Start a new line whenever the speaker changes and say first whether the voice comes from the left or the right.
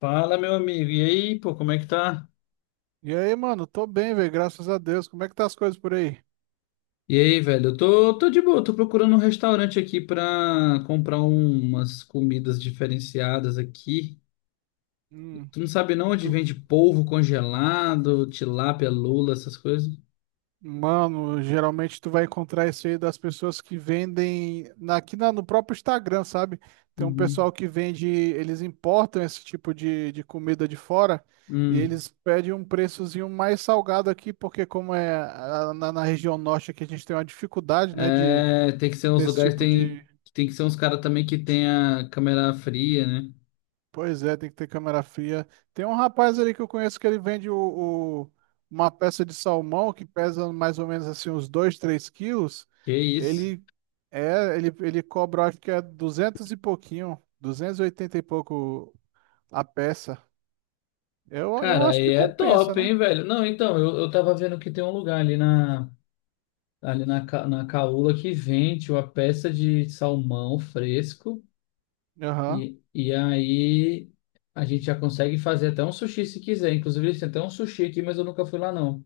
left: Fala, meu amigo. E aí, pô, como é que tá?
right: E aí, mano, tô bem, velho, graças a Deus. Como é que tá as coisas por aí?
left: E aí, velho? Eu tô de boa, tô procurando um restaurante aqui pra comprar umas comidas diferenciadas aqui.
right: Hum,
left: Tu não sabe não onde
right: tu-
left: vende polvo congelado, tilápia, lula, essas coisas?
right: Mano, geralmente tu vai encontrar isso aí das pessoas que vendem aqui no próprio Instagram, sabe? Tem um
left: Uhum.
right: pessoal que vende, eles importam esse tipo de comida de fora e
left: Hum.
right: eles pedem um preçozinho mais salgado aqui, porque como é na região norte aqui a gente tem uma dificuldade, né, de
left: É, tem que ser
right: ter
left: uns
right: esse
left: lugares,
right: tipo
left: tem,
right: de.
left: tem que ser uns caras também que tenha câmera fria, né?
right: Pois é, tem que ter câmera fria. Tem um rapaz ali que eu conheço que ele vende o- uma peça de salmão que pesa mais ou menos assim uns 2 3 quilos.
left: Que isso.
right: Ele ele cobra, acho que é 200 e pouquinho, 280 e oitenta e pouco a peça. Eu
left: Cara,
right: acho
left: aí
right: que
left: é
right: compensa,
left: top,
right: né?
left: hein, velho? Não, então, eu tava vendo que tem um lugar ali na. Na caula que vende uma peça de salmão fresco
right: Aham.
left: e aí a gente já consegue fazer até um sushi se quiser. Inclusive, eles têm até um sushi aqui, mas eu nunca fui lá, não.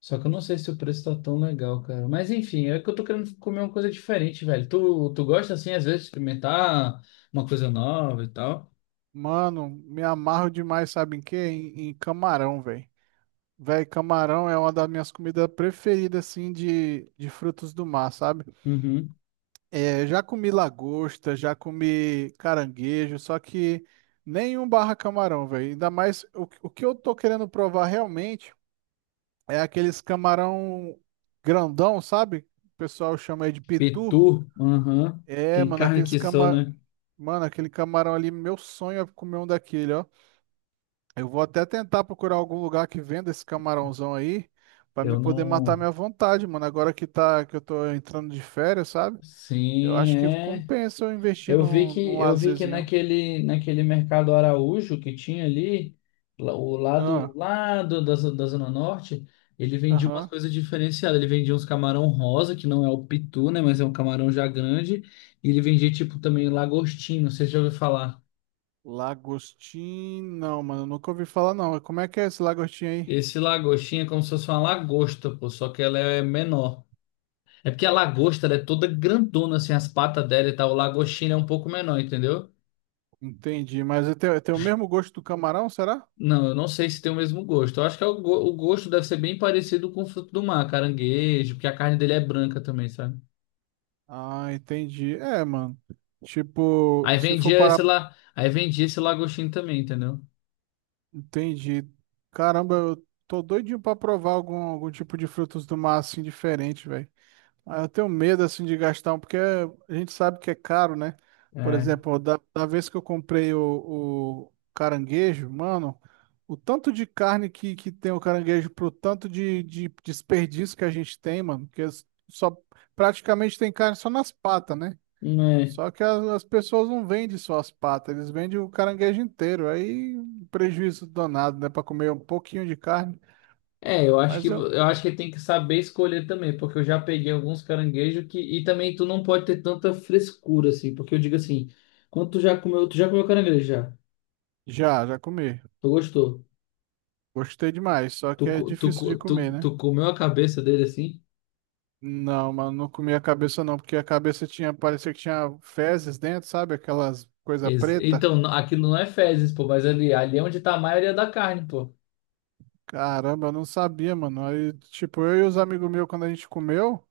left: Só que eu não sei se o preço tá tão legal, cara. Mas enfim, é que eu tô querendo comer uma coisa diferente, velho. Tu gosta, assim, às vezes, de experimentar uma coisa nova e tal?
right: Mano, me amarro demais, sabe em quê? Em camarão, velho. Véi, camarão é uma das minhas comidas preferidas, assim, de frutos do mar, sabe?
left: Uhum.
right: É, já comi lagosta, já comi caranguejo, só que nenhum barra camarão, velho. Ainda mais o que eu tô querendo provar realmente é aqueles camarão grandão, sabe? O pessoal chama aí de pitu.
left: Petu? Aham.
right: É,
left: Tem
right: mano,
left: carne aqui só, né?
right: mano, aquele camarão ali, meu sonho é comer um daquele, ó. Eu vou até tentar procurar algum lugar que venda esse camarãozão aí, pra me
left: Eu
right: poder matar
left: não...
right: minha vontade, mano. Agora que eu tô entrando de férias, sabe? Eu
left: Sim,
right: acho que
left: é.
right: compensa eu investir
left: Eu vi
right: num,
left: que
right: num
left: eu vi que
right: lazerzinho.
left: naquele mercado Araújo que tinha ali, o lado
right: Ah,
left: lá da Zona Norte, ele vendia umas
right: aham.
left: coisas diferenciadas. Ele vendia uns camarão rosa, que não é o pitu, né, mas é um camarão já grande, e ele vendia tipo também lagostinho, não sei se já ouviu falar.
right: Lagostim, não, mano, eu nunca ouvi falar não. Como é que é esse lagostim aí?
left: Esse lagostinho é como se fosse uma lagosta, pô, só que ela é menor. É porque a lagosta ela é toda grandona assim, as patas dela e tal, o lagostinho é um pouco menor, entendeu?
right: Entendi, mas ele tem o mesmo gosto do camarão, será?
left: Não, eu não sei se tem o mesmo gosto. Eu acho que é o gosto deve ser bem parecido com o fruto do mar, caranguejo, porque a carne dele é branca também, sabe?
right: Ah, entendi. É, mano. Tipo,
left: Aí
right: se for
left: vendia esse
right: parar.
left: lá, aí vendia esse lagostinho também, entendeu?
right: Entendi. Caramba, eu tô doidinho pra provar algum tipo de frutos do mar assim diferente, velho. Ah, eu tenho medo assim de gastar, porque a gente sabe que é caro, né? Por
left: É.
right: exemplo, da vez que eu comprei o caranguejo, mano, o tanto de carne que tem o caranguejo pro tanto de desperdício que a gente tem, mano, que só praticamente tem carne só nas patas, né?
left: É,
right: Só que as pessoas não vendem só as patas, eles vendem o caranguejo inteiro. Aí um prejuízo danado, né? Pra comer um pouquinho de carne.
left: É, eu acho que
right: Mas eu
left: eu acho que tem que saber escolher também, porque eu já peguei alguns caranguejos que e também tu não pode ter tanta frescura assim, porque eu digo assim, quando tu já comeu caranguejo já?
right: já comi.
left: Tu gostou?
right: Gostei demais, só
left: Tu,
right: que é
left: co- tu,
right: difícil
left: co-
right: de
left: tu,
right: comer, né?
left: tu comeu a cabeça dele assim?
right: Não, mano, não comia a cabeça não, porque a cabeça tinha, parecia que tinha fezes dentro, sabe? Aquelas coisa
left: Ex-
right: preta.
left: Então, n- aquilo não é fezes, pô, mas ali, ali é onde tá a maioria da carne, pô.
right: Caramba, eu não sabia, mano. Aí, tipo, eu e os amigos meus, quando a gente comeu,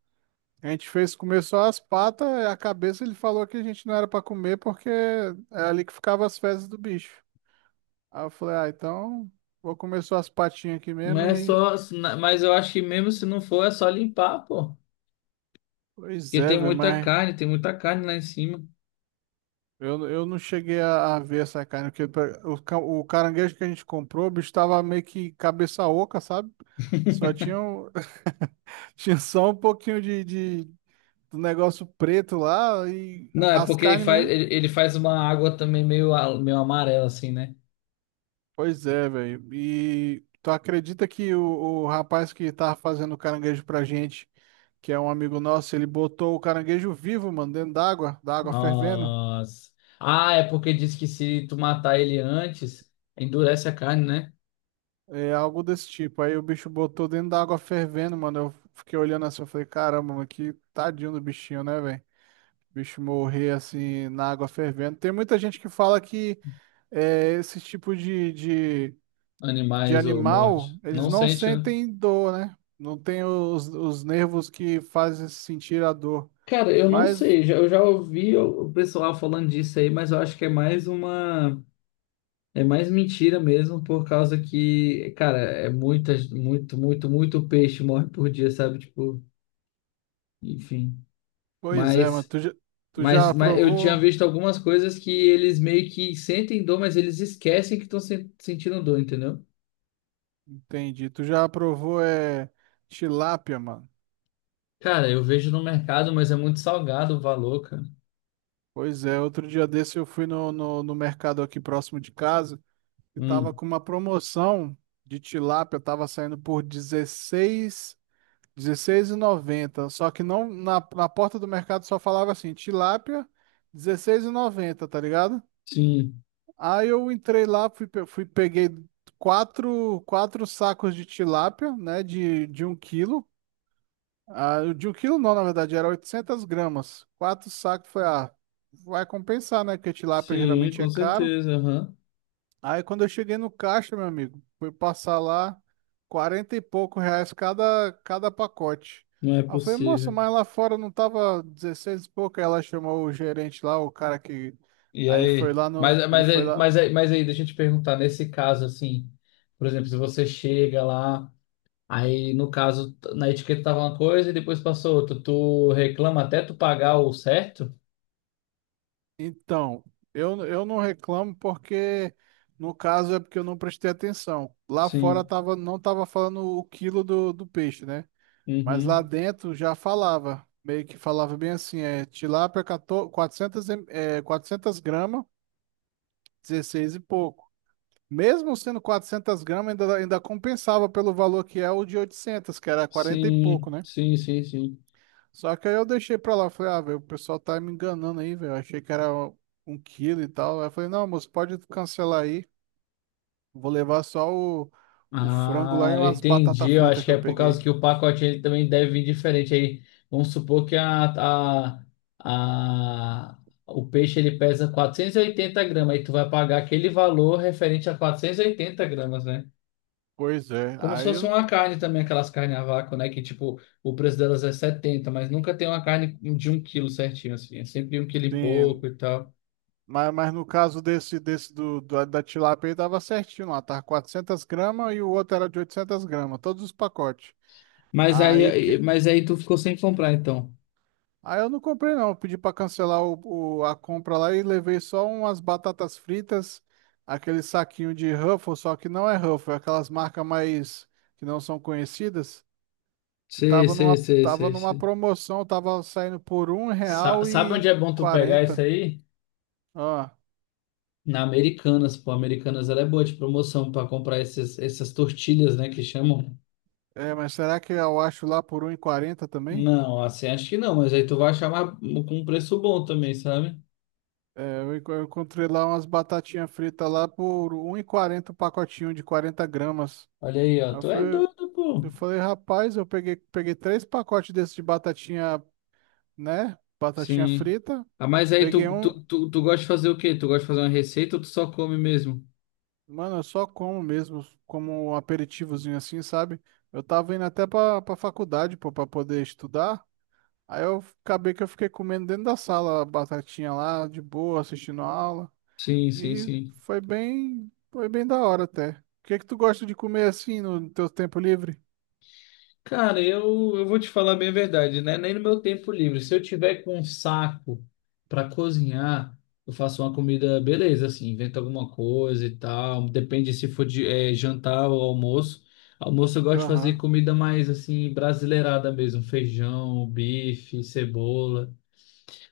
right: a gente fez comer só as patas, a cabeça ele falou que a gente não era pra comer porque é ali que ficavam as fezes do bicho. Aí eu falei, ah, então vou comer só as patinhas aqui
left: Não
right: mesmo
left: é
right: e...
left: só, mas eu acho que mesmo se não for, é só limpar, pô.
right: Pois
left: Porque
right: é, velho, mas...
left: tem muita carne lá em cima.
right: Eu não cheguei a ver essa carne, porque o caranguejo que a gente comprou, o bicho tava meio que cabeça oca, sabe? Só tinha, tinha só um pouquinho do negócio preto lá e
left: Não, é
right: as
left: porque ele
right: carnes
left: faz,
right: mesmo.
left: ele, ele faz uma água também meio amarela, assim, né?
right: Pois é, velho. E tu acredita que o rapaz que tava fazendo o caranguejo pra gente, que é um amigo nosso, ele botou o caranguejo vivo, mano, dentro d'água, da água fervendo.
left: Nossa. Ah, é porque diz que se tu matar ele antes, endurece a carne, né?
right: É algo desse tipo. Aí o bicho botou dentro da água fervendo, mano. Eu fiquei olhando assim, eu falei, caramba, mano, que tadinho do bichinho, né, velho? O bicho morrer assim na água fervendo. Tem muita gente que fala que esse tipo de, de
left: Animais ou
right: animal,
left: morte.
right: eles
left: Não
right: não
left: sente, né?
right: sentem dor, né? Não tem os nervos que fazem sentir a dor.
left: Cara, eu não
right: Mas,
left: sei, eu já ouvi o pessoal falando disso aí, mas eu acho que é mais uma. É mais mentira mesmo, por causa que, cara, é muita, muito, muito, muito peixe morre por dia, sabe? Tipo, enfim.
right: pois é, mano,
left: Mas,
right: tu
left: mas,
right: já
left: mas eu tinha
right: provou?
left: visto algumas coisas que eles meio que sentem dor, mas eles esquecem que estão sentindo dor, entendeu?
right: Entendi. Tu já provou tilápia, mano?
left: Cara, eu vejo no mercado, mas é muito salgado o valor, cara.
right: Pois é, outro dia desse eu fui no mercado aqui próximo de casa e tava
left: Hum,
right: com uma promoção de tilápia, tava saindo por 16,90. Só que não na porta do mercado só falava assim, tilápia 16,90, tá ligado?
left: sim,
right: Aí eu entrei lá, fui peguei quatro sacos de tilápia, né, de um quilo, ah, o de um quilo não, na verdade, era 800 gramas. Quatro sacos, foi, vai compensar, né? Porque tilápia
left: sim,
right: geralmente é
left: com
right: caro.
left: certeza, aham.
right: Aí quando eu cheguei no caixa, meu amigo, fui passar lá 40 e pouco reais cada pacote.
left: Não é
right: Aí eu falei, moça,
left: possível.
right: mas lá fora não tava 16 e pouco. Aí ela chamou o gerente lá, o cara que.
left: E
right: Aí ele foi
left: aí?
right: lá no.
left: Mas,
right: Ele
left: mas,
right: foi
left: aí-
right: lá.
left: mas, aí- mas aí, deixa eu te perguntar, nesse caso, assim, por exemplo, se você chega lá. Aí, no caso, na etiqueta tava uma coisa e depois passou outra. Tu reclama até tu pagar o certo?
right: Então, eu não reclamo porque, no caso, é porque eu não prestei atenção. Lá fora
left: Sim,
right: tava, não tava falando o quilo do peixe, né? Mas lá
left: uhum.
right: dentro já falava. Meio que falava bem assim, é tilápia 14, 400, 400 gramas, 16 e pouco. Mesmo sendo 400 gramas, ainda compensava pelo valor que é o de 800 que era quarenta e pouco,
left: Sim,
right: né?
left: sim, sim, sim.
right: Só que aí eu deixei pra lá, falei, ah, velho, o pessoal tá me enganando aí, velho. Eu achei que era um quilo e tal. Aí eu falei, não, moço, pode cancelar aí. Vou levar só o frango lá
left: Ah,
right: e
left: eu
right: umas batata
left: entendi. Eu
right: frita
left: acho
right: que
left: que
right: eu
left: é por
right: peguei.
left: causa que o pacote ele também deve vir diferente. Aí, vamos supor que a, o peixe ele pesa 480 gramas. Aí tu vai pagar aquele valor referente a 480 gramas, né?
right: Pois é,
left: Como se
right: aí
left: fosse
right: eu,
left: uma carne também, aquelas carnes a vácuo, né? Que tipo, o preço delas é 70, mas nunca tem uma carne de um quilo certinho, assim. É sempre um quilo e pouco
right: sim.
left: e tal.
right: Mas no caso desse da tilápia aí tava certinho lá, tava 400 gramas e o outro era de 800 gramas, todos os pacotes.
left: Mas
right: Aí,
left: aí,
right: porque,
left: mas aí tu ficou sem comprar, então.
right: ah, eu não comprei não. Eu pedi para cancelar a compra lá e levei só umas batatas fritas, aquele saquinho de Ruffles, só que não é Ruffles, é aquelas marcas mais que não são conhecidas, que
left: Sei,
right: tava
left: sei,
right: numa,
left: sei,
right: tava
left: sei,
right: numa
left: sei.
right: promoção, tava saindo por um
left: Sa-
right: real
left: Sabe onde
right: e
left: é bom tu pegar isso
right: quarenta.
left: aí?
right: Ah,
left: Na Americanas, pô. Americanas, ela é boa de promoção pra comprar esses, essas tortilhas, né? Que chamam.
right: é, mas será que eu acho lá por 1,40 também?
left: Não, assim, acho que não, mas aí tu vai achar mais- com um preço bom também, sabe?
right: É, eu encontrei lá umas batatinhas fritas lá por 1,40, um pacotinho de 40 gramas.
left: Olha aí, ó.
right: Aí
left: Tu é
right: foi.
left: doido, pô.
right: Eu falei, rapaz, eu peguei três pacotes desses de batatinha, né? Batatinha
left: Sim.
right: frita.
left: Ah, mas aí
right: Peguei
left: tu,
right: um.
left: tu, tu, tu gosta de fazer o quê? Tu gosta de fazer uma receita ou tu só come mesmo?
right: Mano, eu só como mesmo, como um aperitivozinho assim, sabe? Eu tava indo até pra faculdade, pô, pra poder estudar. Aí eu acabei que eu fiquei comendo dentro da sala a batatinha lá, de boa, assistindo a aula.
left: Sim, sim,
right: E
left: sim.
right: foi bem da hora até. O que que tu gosta de comer assim no teu tempo livre?
left: Cara, eu vou te falar bem a verdade, né? Nem no meu tempo livre. Se eu tiver com um saco para cozinhar, eu faço uma comida, beleza, assim, invento alguma coisa e tal. Depende se for de, jantar ou almoço. Almoço eu gosto de fazer
right: Aham.
left: comida mais assim, brasileirada mesmo, feijão, bife, cebola.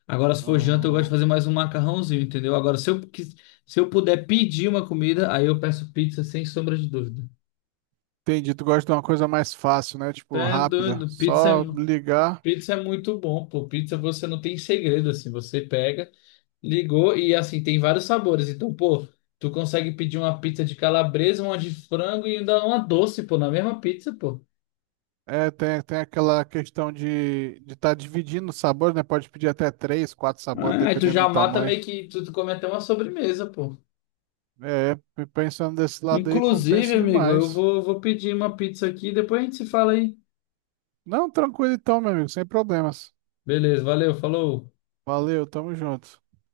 left: Agora, se for janta, eu gosto de
right: Ah,
left: fazer mais um macarrãozinho, entendeu? Agora, se eu puder pedir uma comida, aí eu peço pizza sem sombra de dúvida.
right: entendi, tu gosta de uma coisa mais fácil, né? Tipo,
left: É
right: rápida.
left: doido, pizza é,
right: Só
left: mu-
right: ligar.
left: pizza é muito bom, pô. Pizza você não tem segredo, assim. Você pega, ligou e, assim, tem vários sabores. Então, pô, tu consegue pedir uma pizza de calabresa, uma de frango e ainda uma doce, pô, na mesma pizza, pô.
right: É, tem aquela questão de estar dividindo os sabores, né? Pode pedir até três, quatro sabores,
left: Ah, aí tu
right: dependendo
left: já
right: do
left: mata
right: tamanho.
left: meio que tu come até uma sobremesa, pô.
right: É, pensando desse lado aí,
left: Inclusive,
right: compensa
left: amigo, eu
right: demais.
left: vou pedir uma pizza aqui, depois a gente se fala aí.
right: Não, tranquilo então, meu amigo, sem problemas.
left: Beleza, valeu, falou.
right: Valeu, tamo junto.